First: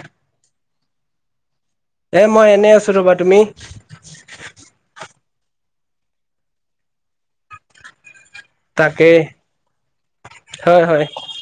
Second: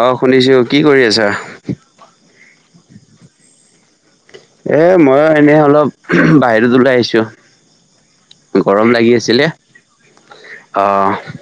অ', শুনিছো কি কৰি আছা? এ মই এনে আছো ৰবা তুমি? এ মই এনেই অলপ বাহিৰত ওলাই আহিছোঁ। গৰম তাকে লাগি আছিলে হয় হয় আহ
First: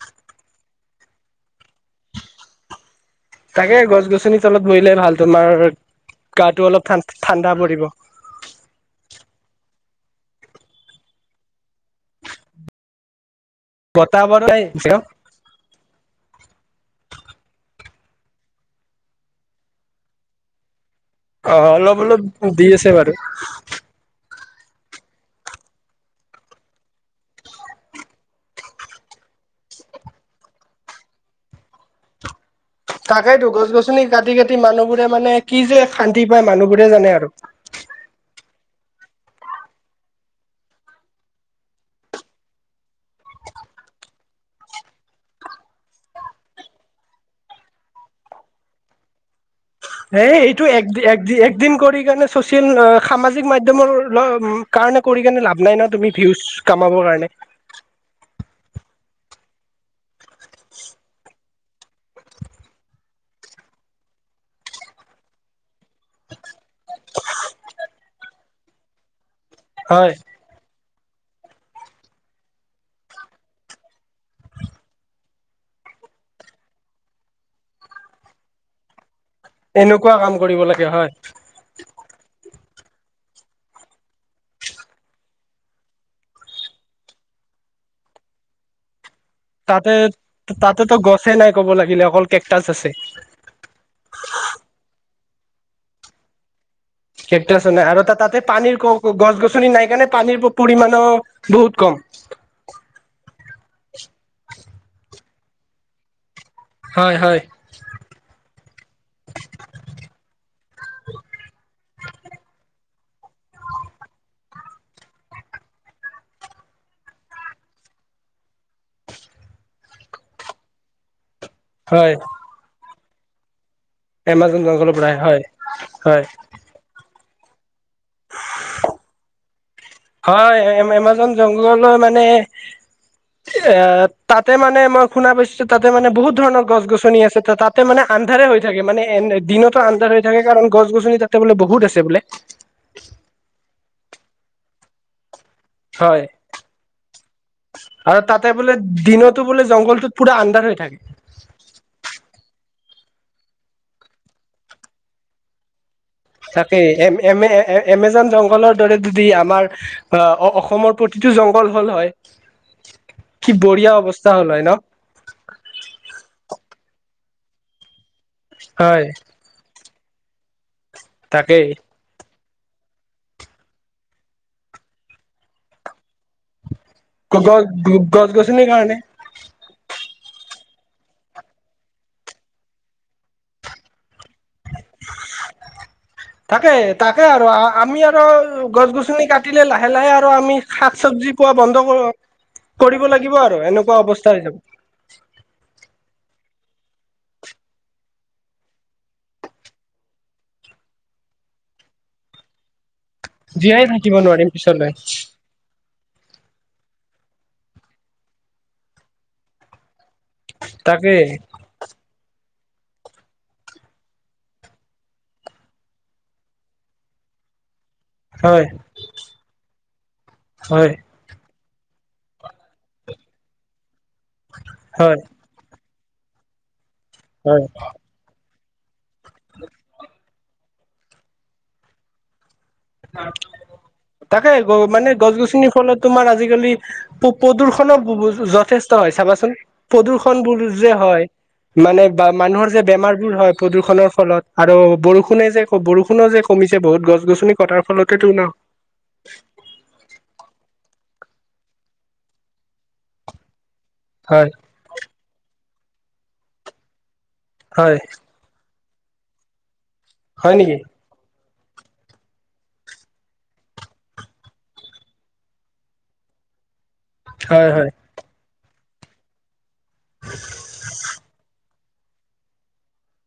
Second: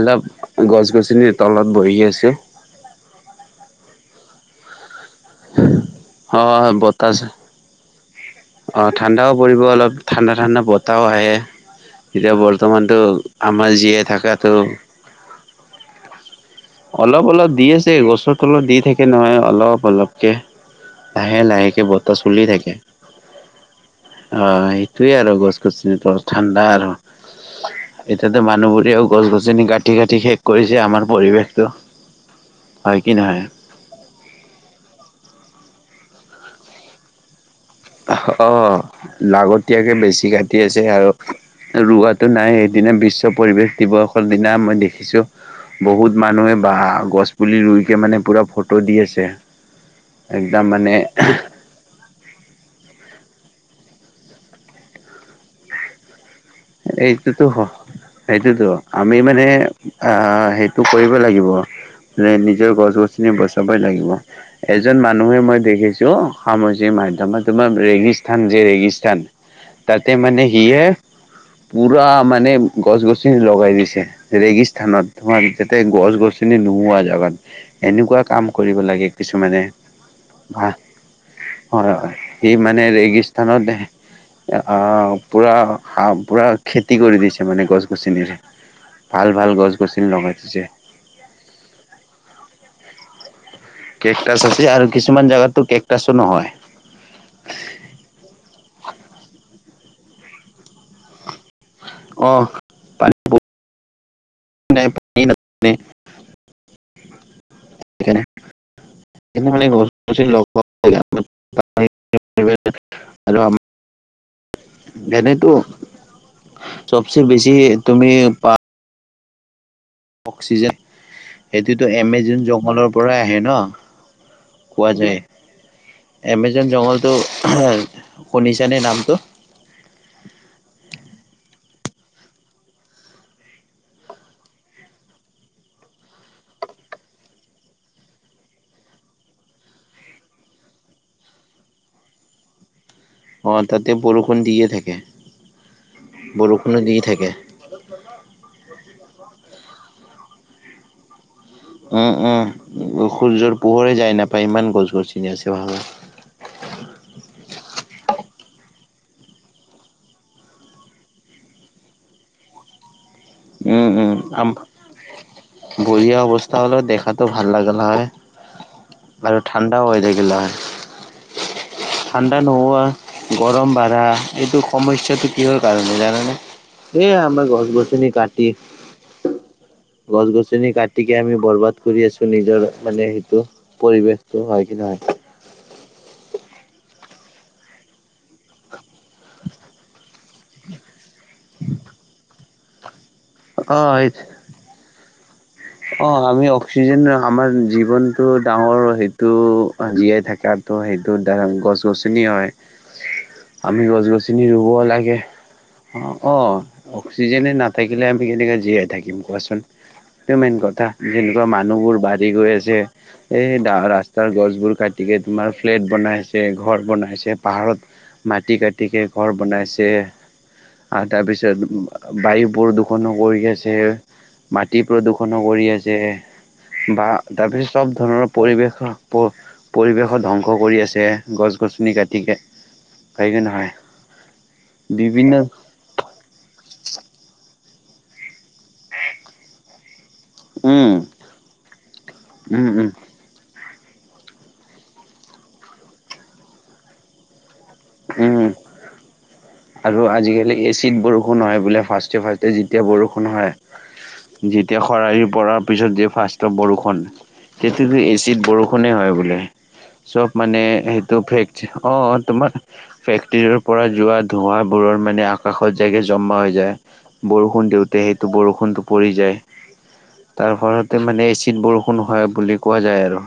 অলপ গছ গছনিৰ তলত বহি আছে। তাকে গছ গছনি তলত বহিলে ভাল তোমাৰ অ গাটো অলপ বতাহ ঠা-ঠাণ্ডা পৰিব। অ', ঠাণ্ডাও পৰিব অলপ ঠাণ্ডা ঠাণ্ডা বতাহও আহে। এতিয়া বৰ্তমানতো আমাৰ জীয়াই বতাহ বাৰু থকাটো নাই [inaudible] অলপ অলপ দি আছে গছৰ তলত দি থাকে নহয় অলপ অলপকে। লাহে অ লাহেকে অলপ বতাহ অলপ চলি দি থাকে। আছে বাৰু অ', সেইটোয়ে আৰু গছ গছনি ঠাণ্ডা আৰু। এতিয়াতো মানুহবোৰেও গছ গছনি কাটি কাটি শেষ কৰিছে আমাৰ পৰিৱেশটো। হয় কি নহয় তাকেইতো গছ গছনি কাটি কাটি মানুহবোৰে মানে কি যে শান্তি পাই মানুহবোৰে জানে আৰু। অ', লাগতীয়াতকে বেছি কাটি আছে আৰু ৰোৱাটো নাই সেইদিনা বিশ্ব পৰিৱেশ দিৱসৰ দিনা মই দেখিছোঁ। বহুত মানুহে বা গছ পুলি ৰুইকে মানে পুৰা ফটো দি আছে। হে একদম এইটো এক মানে এক একদিন কৰি কেনে। চ'চিয়েল সামাজিক মাধ্যমৰ কাৰণে কৰি কিনে লাভ নাই ন তুমি। ভিউজ কামাবৰ কাৰণে এইটোতো সেইটোতো। আমি মানে অ সেইটো কৰিব লাগিব যে নিজৰ গছ গছনি বচাব এজন মানুহে মই দেখিছো সামাজিক মাধ্যমত তোমাৰ ৰেগিস্থান যে ৰেগিস্থান। তাতে হয় মানে কি হয় পুৰা মানে গছ গছনি লগাই দিছে ৰেগিস্থানত। তোমাৰ যাতে গছ গছনি নুমোৱা জগত এনেকুৱা কাম কৰিব লাগে। কিছুমানে এনেকুৱা কাম কৰিব হয় লাগে হয়। সি মানে ৰেগিস্থনত আহ পুৰা হা পুৰা খেতি কৰি দিছে মানে গছ গছৰ। তাতে তাতেতো গছে নাই ক'ব লাগিলে অকল কেকটাচ আছে। কেকটচ আছে আৰু কিছুমান জোগাতো কেকটাচো নহয়। কেকটাচো নাই আৰু তাতে পানীৰ গছ গছনি নাই কাৰণে পানীৰ পৰিমাণো বহুত কম। অ [unintelligible] হয় হয়। [unintelligible] মানে গছ গছ লগত [unintelligible] আৰু আম এনেতো চবচে বেছি তুমি পা অক্সিজেন সেইটোতো হয় এমেজন জংগলৰ পৰাই আহে ন'। এমাজন কোৱা জংগলৰপৰা আহে হয় হয়। তো শুনিছানে নামটো? হয় এ, এমাজন জংঘললৈ মানে এ, তাতে মানে মই শুনা পাইছোঁ তাতে মানে বহুত ধৰণৰ গছ গছনি আছে, তাতে মানে আন্ধাৰে হৈ থাকে মানে এ, দিনতো আন্ধাৰ হৈ থাকে কাৰণ গছ গছনি তাতে বোলে বহুত আছে বোলে। অ' তাতে বৰষুণ দিয়ে থাকে। হয় বৰষুণো দি থাকে। আৰু ততে বোলে দিনতো বোলে জংঘলটোত পুৰা অন্দাৰ হৈ থাকে। উম, উম, সূৰ্যৰ পোহৰে যায় নাপায় ইমান গছ গছ চিনি আছে। ভাল তাকে এম এমে এমেজন জংঘলৰ দৰে যদি আমাৰ অসমৰ প্ৰতিটো জংঘল হ'ল হয়। [unintelligible] কি উম, বঢ়িয়া অৱস্থা হ'ল হয় ন বঢ়িয়া অৱস্থা হ'লে দেখাটো ভাল লাগালা হয়। হয়। চব হৈ থাকিল হয়। তাকেই। ঠাণ্ডা নোহোৱা, গৰম বাঢ়া, এইটো সমস্যাটো কিহৰ কাৰণে জানানে? এয়া আমাৰ গছ গছনি গছ কাটি গছনিৰ কাৰণে গছ গছনি কাটিকে আমি বৰবাদ কৰি আছোঁ, নিজৰ মানে সেইটো পৰিৱেশ। চ হয় কি নহয়? তাকে তাকে আৰু আমি আৰু গছ গছনি কাটিলে লাহে লাহে আৰু আমি শাক চবজি পোৱা বন্ধ কৰ কৰিবলৈ লাগিব আৰু অ এনেকুৱা অৱস্থা হৈ যাব। [unintelligible] অ' আমি অক্সিজেন আমাৰ জীৱনটো ডাঙৰ সেইটো জীয়াই থাকাতো হয়। এইটোৰ দ্বাৰা গছ গছনি হয়। আমি জীয়াই গছ থাকিব গছনি নোৱাৰিম ৰুব পিছলৈ লাগে অ'। অ' অক্সিজেনে নাথাকিলে আমি কেনেকৈ জীয়াই থাকিম কোৱাচোন? এইটো মেইন কথা তাকে যেনেকুৱা মানুহবোৰ বাঢ়ি গৈ আছে। যে এই দা ৰাস্তাৰ গছবোৰ কাটিকে তোমাৰ ফ্লেট বনাই আছে, ঘৰ বনাই আছে, পাহাৰত মাটি হয় কাটিকে ঘৰ বনাইছে হয় আৰু তাৰপিছত বায়ু প্ৰদূষণো কৰি আছে। তি হয় প্ৰদূষণো কৰি আছে। বা হয় তাৰপিছত চব ধৰণৰ পৰিবেশ প-পৰিৱেশৰ ধ্বংস কৰি আছে। যে গছ গছনি কটিকে তাকে মানে গছ বিভিন্ন গছনিৰ ফলত তোমাৰ আজিকালি পো প্ৰদূষণো যথেষ্ট হয় চাবাচোন প্ৰদূষণ বোৰ উম যে হয় মানে বা মানুহৰ উম যে উম বেমাৰবোৰ হয় প্ৰদূষণৰ ফলত আৰু বৰষুণে যে বৰষুণো যে কমিছে, বহুত গছ গছনি কটাৰ ফলতেতো উম। ন আৰু আজিকালি এচ বৰষুণ হয় বোলে ফাষ্টে ফাৰ্ষ্ট যেতিয়া বৰষুণ হয়, হয় যেতিয়া খৰালিৰ পৰা পিছত দিয় ফাৰ্ষ্টত বৰষুণ তেটো হয় এচিড বৰষুণে হয় বোলে। চব হয় মানে নেকি সেইটো ফেক, অ' তোমাৰ ফেক্টৰীৰ পৰা যোৱা ধোঁৱাবোৰৰ মানে আকাশত যায় যে জমা হৈ যায়। বৰষুণ হয় হয় দিওঁতে সেইটো বৰষুণটো পৰি যায়। তাৰ ফলতে মানে এচিড বৰষুণ হয় বুলি কোৱা যায় আৰু।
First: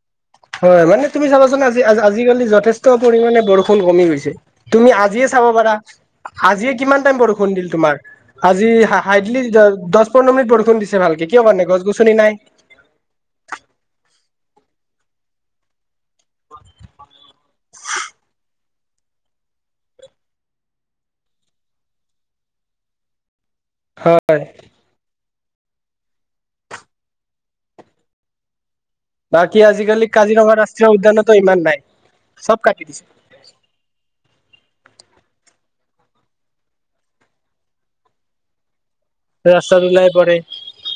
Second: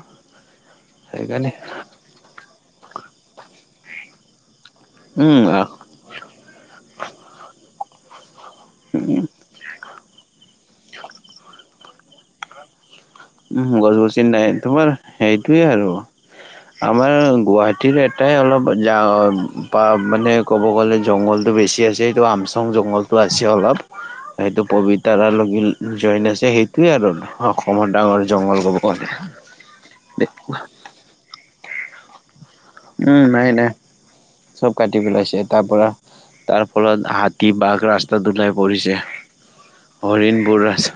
হয় মানে তুমি সেইকাৰণে চাবাচোন আজি আজিকালি যথেষ্ট পৰিমাণে বৰষুণ কমি গৈছে। তুমি আজিয়ে উম চাব পাৰা আজিয়ে কিমান টাইম বৰষুণ দিলে তোমাৰ! আজি হাইডলি দহ পোন্ধৰ মিনিট বৰষুণ দিছে ভালকে। কিহৰ কাৰণে গছ গছনি নাই। উম, গছ গছি নাই তোমাৰ সেইটোয়ে আৰু। আমাৰ গুৱাহাটীৰ এটাই অলপ বা মানে ক'ব গ'লে জংঘলতটো বেছি আছে স সেইটো আমচং জংঘলতটো আছে। অলপ হয় সেইটো পবিতাৰ লগত জইন আছে সেইটোৱে আৰু অসমত ডাঙৰ জংঘ বাকী আজিকালি কাজিৰঙা ৰাষ্ট্ৰীয় উদ্যানতো ইমান নাই। চব কাটি দিছে উম, নাই নাই চব কাটি পেলাইছে তাৰ পৰা। তাৰ ফলত হাতী বাঘ ৰাস্তা ওলাই পৰিছে। ৰাস্তা ওলাই পৰে হৰিণবোৰ ৰাস্তা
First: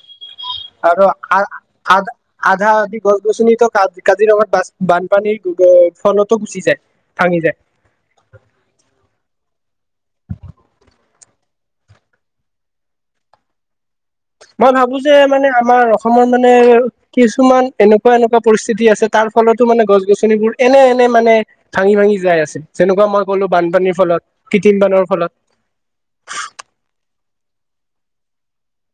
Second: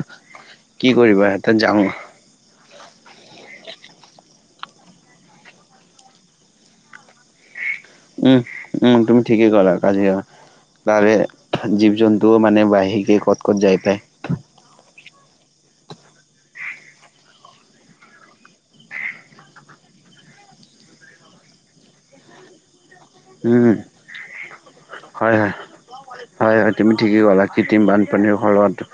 কি আৰু কৰিবা তাত যাওঁ আ-আা-আধা আধি গছ গছনিটো কা কাজিৰঙাত বা বানপানীৰ ফলতো গুচি যায় ভাঙি যায়। উম উম তুমি ঠিকেই ক'লা কাজিৰঙা তাৰে জীৱ জন্তুও মানে [unintelligible] ক'ত ক'ত যায় পায়। মই ভাবো যে মানে আমাৰ অসমৰ মানে কিছুমান এনেকুৱা এনেকুৱা পৰিস্থিতি আছে তাৰ ফলতো মানে গছ গছনিবোৰ এনে এনে মানে ভাঙি ভাঙি যাই আছে। যেনেকুৱা মই ক'লো উম বানপানীৰ ফলত কৃত্ৰিম বানৰ হয় হয় হয় ফলত। হয় তুমি ঠিকেই ক'লা কৃত্ৰিম বানপানীৰ ফলত।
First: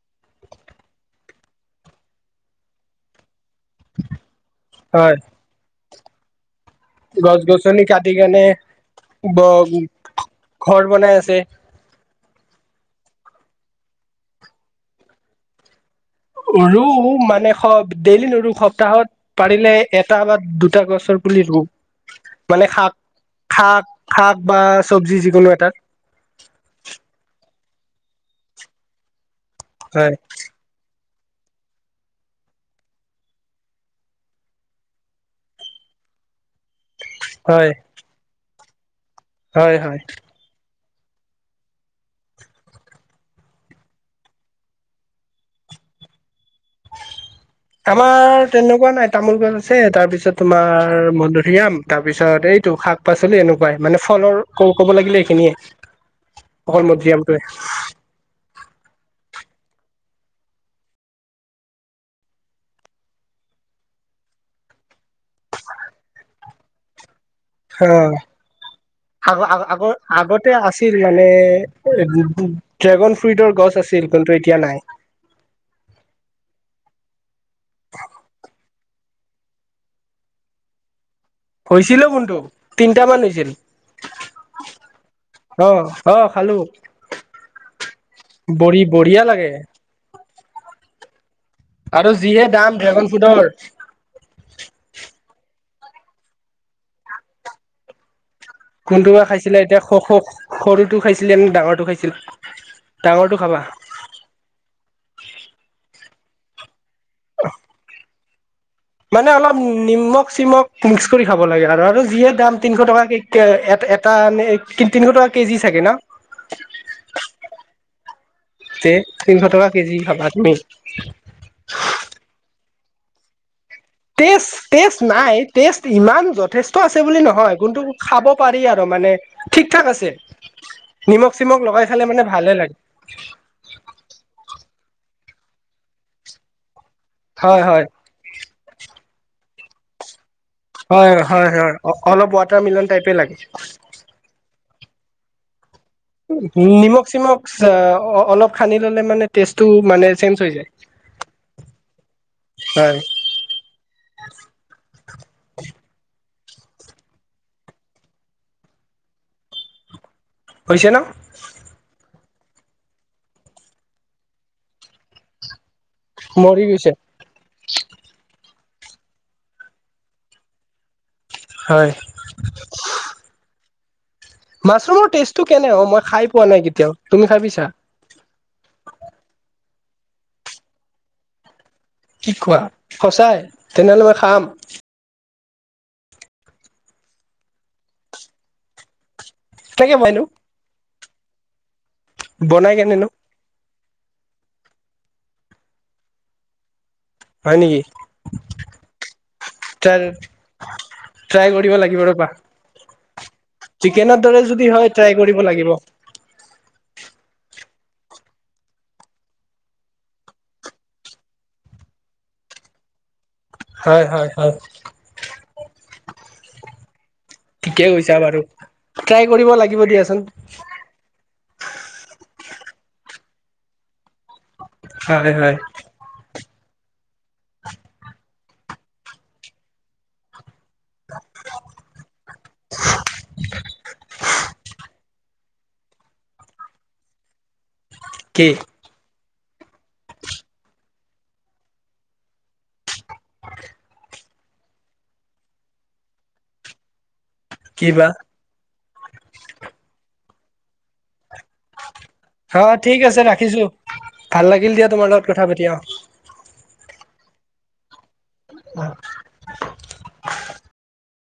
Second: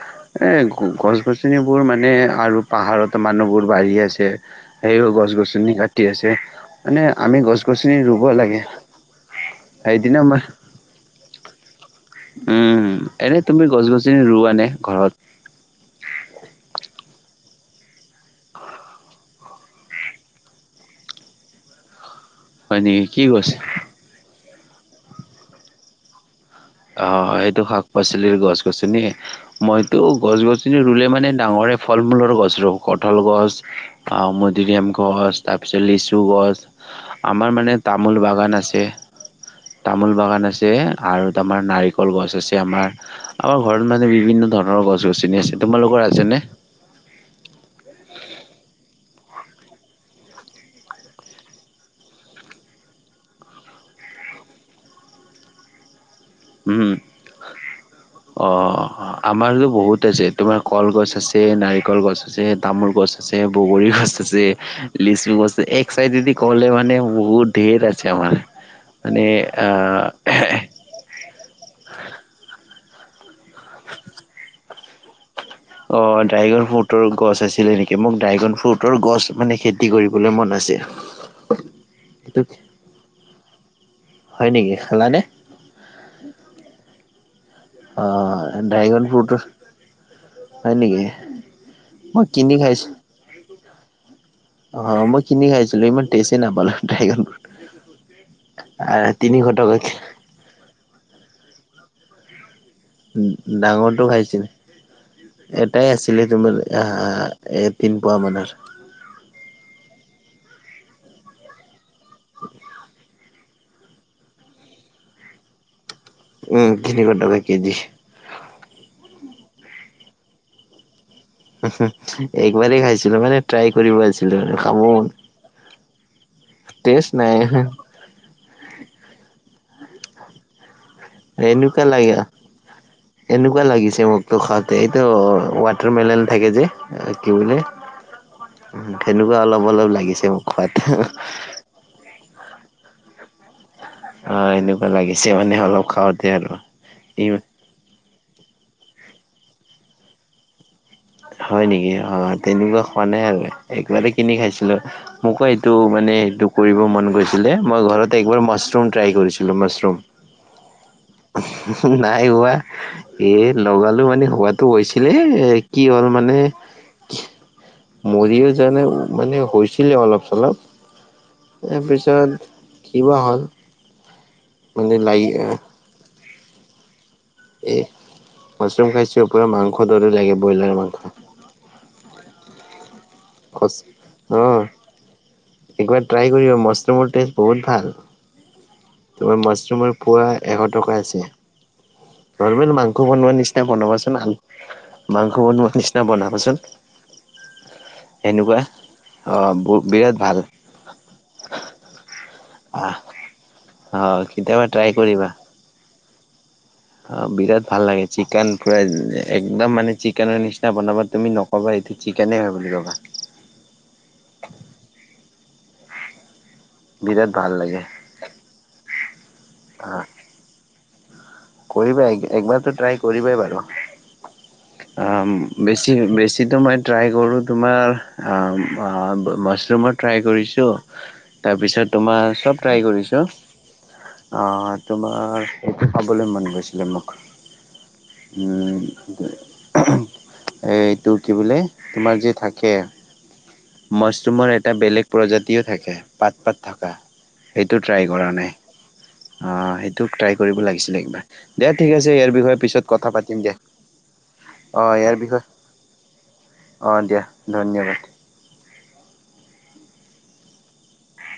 এই গছ গছনিবোৰ মানে আৰু পাহাৰত মানুহবোৰ বাঢ়ি আছে। সেইও হয় গছ গছনি কাটি আছে। মানে আমি গছ গছনি ৰুব লাগে। সেইদিনা মই ব-ঘৰ বনাই আছে। উম, এনে তুমি গছ গছনি ৰুৱানে ঘৰত? ৰু মানে সপ ডেইলি নোৰু সপ্তাহত পাৰিলে এটা বা দুটা গছৰ পুলি ৰুওঁ। মানে হয় নেকি কি গছ? শাক-শাক শাক বা চবজি যিকোনো এটা। অ', সেইটো শাক পাচলিৰ গছ গছনি হে। মইতো হয় গছ গছনি ৰুলে মানে মানে ডাঙৰে ফল মূলৰ গছ ৰু। কঠাল গছ আহ মধুৰিআম গছ তাৰ পিছত লিচু গছ আমাৰ হয় মানে তামোল বাগান আছে। হয় হয় তামোল বাগান আছে আৰু আমাৰ নাৰিকল গছ আছে আমাৰ। আমাৰ ঘৰত মানে বিভিন্ন ধৰণৰ গছ গছনি আছে। তোমালোকৰ আছেনে? আমাৰ তেনেকুৱা নাই। তামোল গছ আছে তাৰ পিছত তোমাৰ মধুৰিআম তাৰ পিছত এইটো শাক পাচলি এনেকুৱাই মানে ফলৰ ক-ক'ব লাগিলে এইখিনিয়ে। অকল উম। মধুৰিআমটোয়ে। অ', আমাৰতো বহুত আছে তোমাৰ কলগছ আছে নাৰিকল গছ আছে তামোল গছ আছে বগৰী গছ আছে লিচু গছ এক চাইডে দি ক'বলে মানে বহুত ধেৰ আছে অ', আমাৰ। মানে আগ-আগ আহ আগতে আছিল মানে। ড্ৰেগন ফ্ৰুইটৰ গছ আছিল কিন্তু এতিয়া নাই। অ', ড্ৰাইগন ফ্ৰুটৰ গছ আছিলে নেকি মোক ড্ৰাইগন ফ্ৰুট আৰু গছ মানে খেতি কৰিবলৈ মন আছে। হৈছিলো কিন্তু এইটো তিনটা মান হৈছিল। হয় নেকি, খালানে? অ অ', খালো। অ', বঢ়ি ড্ৰাগণ বঢ়িয়া ফ্ৰুট, লাগে হয়নে কি? আৰু যিহে দাম ড্ৰেগন ফ্ৰুটৰ। অ', মই কিনি খাইছিলো ইমান টেষ্টে নাপালো ড্ৰেগন ফ্ৰুট। আহ কোনটো বা তিনিশ খাইছিলে এতিয়া টকাকে স-স সৰুটো খাইছিলে নে ডাঙৰটো খাইছিলা? ডাঙৰটো খাইছিল, এটাই আছিলে তোমালে এ, এ, তিনপোৱা মানৰ মানে অলপ নিমখ চিমখ মিক্স কৰি খাব লাগে। আৰু, আৰু যিয়ে দাম তিনশ টকা কে এ, এটা তিনিশ টকা কেজি চাগে ন। উ, তিনিশ টকা কেজি। তে তিনিশ টকা কেজি ভাবা তুমি। একবাৰেই খাইছিলো মানে। ট্ৰাই কৰিব আছিলো টেষ্ট, খাব টেষ্ট নাই, টেষ্ট ইমান যথেষ্ট আছে টেষ্ট বুলি নাই নহয় কোনটো খাব পাৰি আৰু। মানে ঠিক, ঠাক আছে। নিমখ চিমখ এনেকুৱা লগাই খালে লাগে, মানে ভালে লাগে এনেকুৱা লাগিছে মোক তো খন এইটো ৱাটাৰ মেলন থাকে যে কি বুলে হয় হয় তেনেকুৱা অলপ অ, অলপ লাগিছে। খোৱাত হয়, হয়, হয়, হয়, অলপ ৱাটাৰ মিলন টাইপে লাগে। অ এনেকুৱা লাগিছে মানে অলপ। খাওঁতে আৰু নিমখ ই চিমখ অলপ সানি ললে মানে টেষ্টটো মানে চেঞ্জ হৈ যায়। হয় নেকি অ, তেনেকুৱা হয় খোৱা নাই আৰু একবাৰে কিনি খাইছিলো মোকো এইটো মানে এইটো কৰিব মন গৈছিলে মই ঘৰত একবাৰ মাছৰুম ট্ৰাই কৰিছিলো মাছৰুম হৈছে ন। নাই হোৱা এ, লগালো মানে হোৱাতো হৈছিলে। কি হ'ল মানে মৰি গৈছে কি মৰি [unintelligible] জানে মানে হৈছিলে অলপ, চলপ। তাৰ হয় পিছত কি বা হ'ল। মানে মাছৰুমৰ লাগি টেষ্টটো কেনে অ, মই খাই পোৱা নাই কেতিয়াও। তুমি খাই পাইছা এই মছৰুম খাইছওপৰিৰত মাংস দৰি লাগে, ব্ৰইলাৰ মাংস। কি কোৱা সচাই তেনেহ'লে মই খাম। অ একবাৰ ট্ৰাই কৰিব মাছৰুমৰ টেষ্ট বহুত ভাল। তোমাৰ মাছৰুমৰ কেনেকে বনাইনো পোৱা এশ টকা আছে। ধ, বনাই মাংস কেনেনো বনোৱা নিচিননা বনাব। মাংস বন নিচিনা বনা পচ হয়, নেকি। অ তাই, বিৰাট ভাল ট্ৰাই কৰিব লাগিব ৰ'বা। আহ। অ চিকেনৰ দৰে কেতিয়াবা যদি হয় ট্ৰাই কৰিবা কৰিব লাগিব। অ, বিৰাট ভাল লাগে চিকেন প্ৰ, একদম মানে চিকেনৰ নিচিনা বনাবা তুমি নকবা এইটো কি কেণেই হয় বুলি ক'বা। হয়, হয়, হয়। বিৰাট ভাল লাগে ঠিকে কৈছা বাৰু ট্ৰাই কৰিব লাগিব দিয়াচোন। কৰিব একবতো ট্ৰাই কৰিব বাৰু হয় হয় বেছি, বেছি যটো মই ট্ৰাই কৰোঁ, তোমাৰ মাছৰুমৰ ট্ৰাই কৰিছোঁ। তাৰপিছত তোমাৰ চব ট্ৰাই কৰিছো অ, তোমাৰ ক'বলৈ মন গৈছিলে মোক। কি এইটো কি বুলে তোমাৰ যে থাকে মছৰুমৰ এটা বেলেগ প্ৰজাতিও থাকে পাত, পাত থকা। সেইটো কি ট্ৰাই বা কৰা নাই। অ, সেইটো ট্ৰাই কৰিব লাগিছিলে একবাৰ দে। ঠিক আছে। ইয়াৰ বিষয়ে অ পিছত ঠিক কথা আছে পাতিম দে ৰাখিছো ভাল লাগিল অ, দিয়া তোমাৰ ইয়াৰ লগত বিষয়ে কথা পাতি অ, দিয়া ধন্যবাদ। অ'।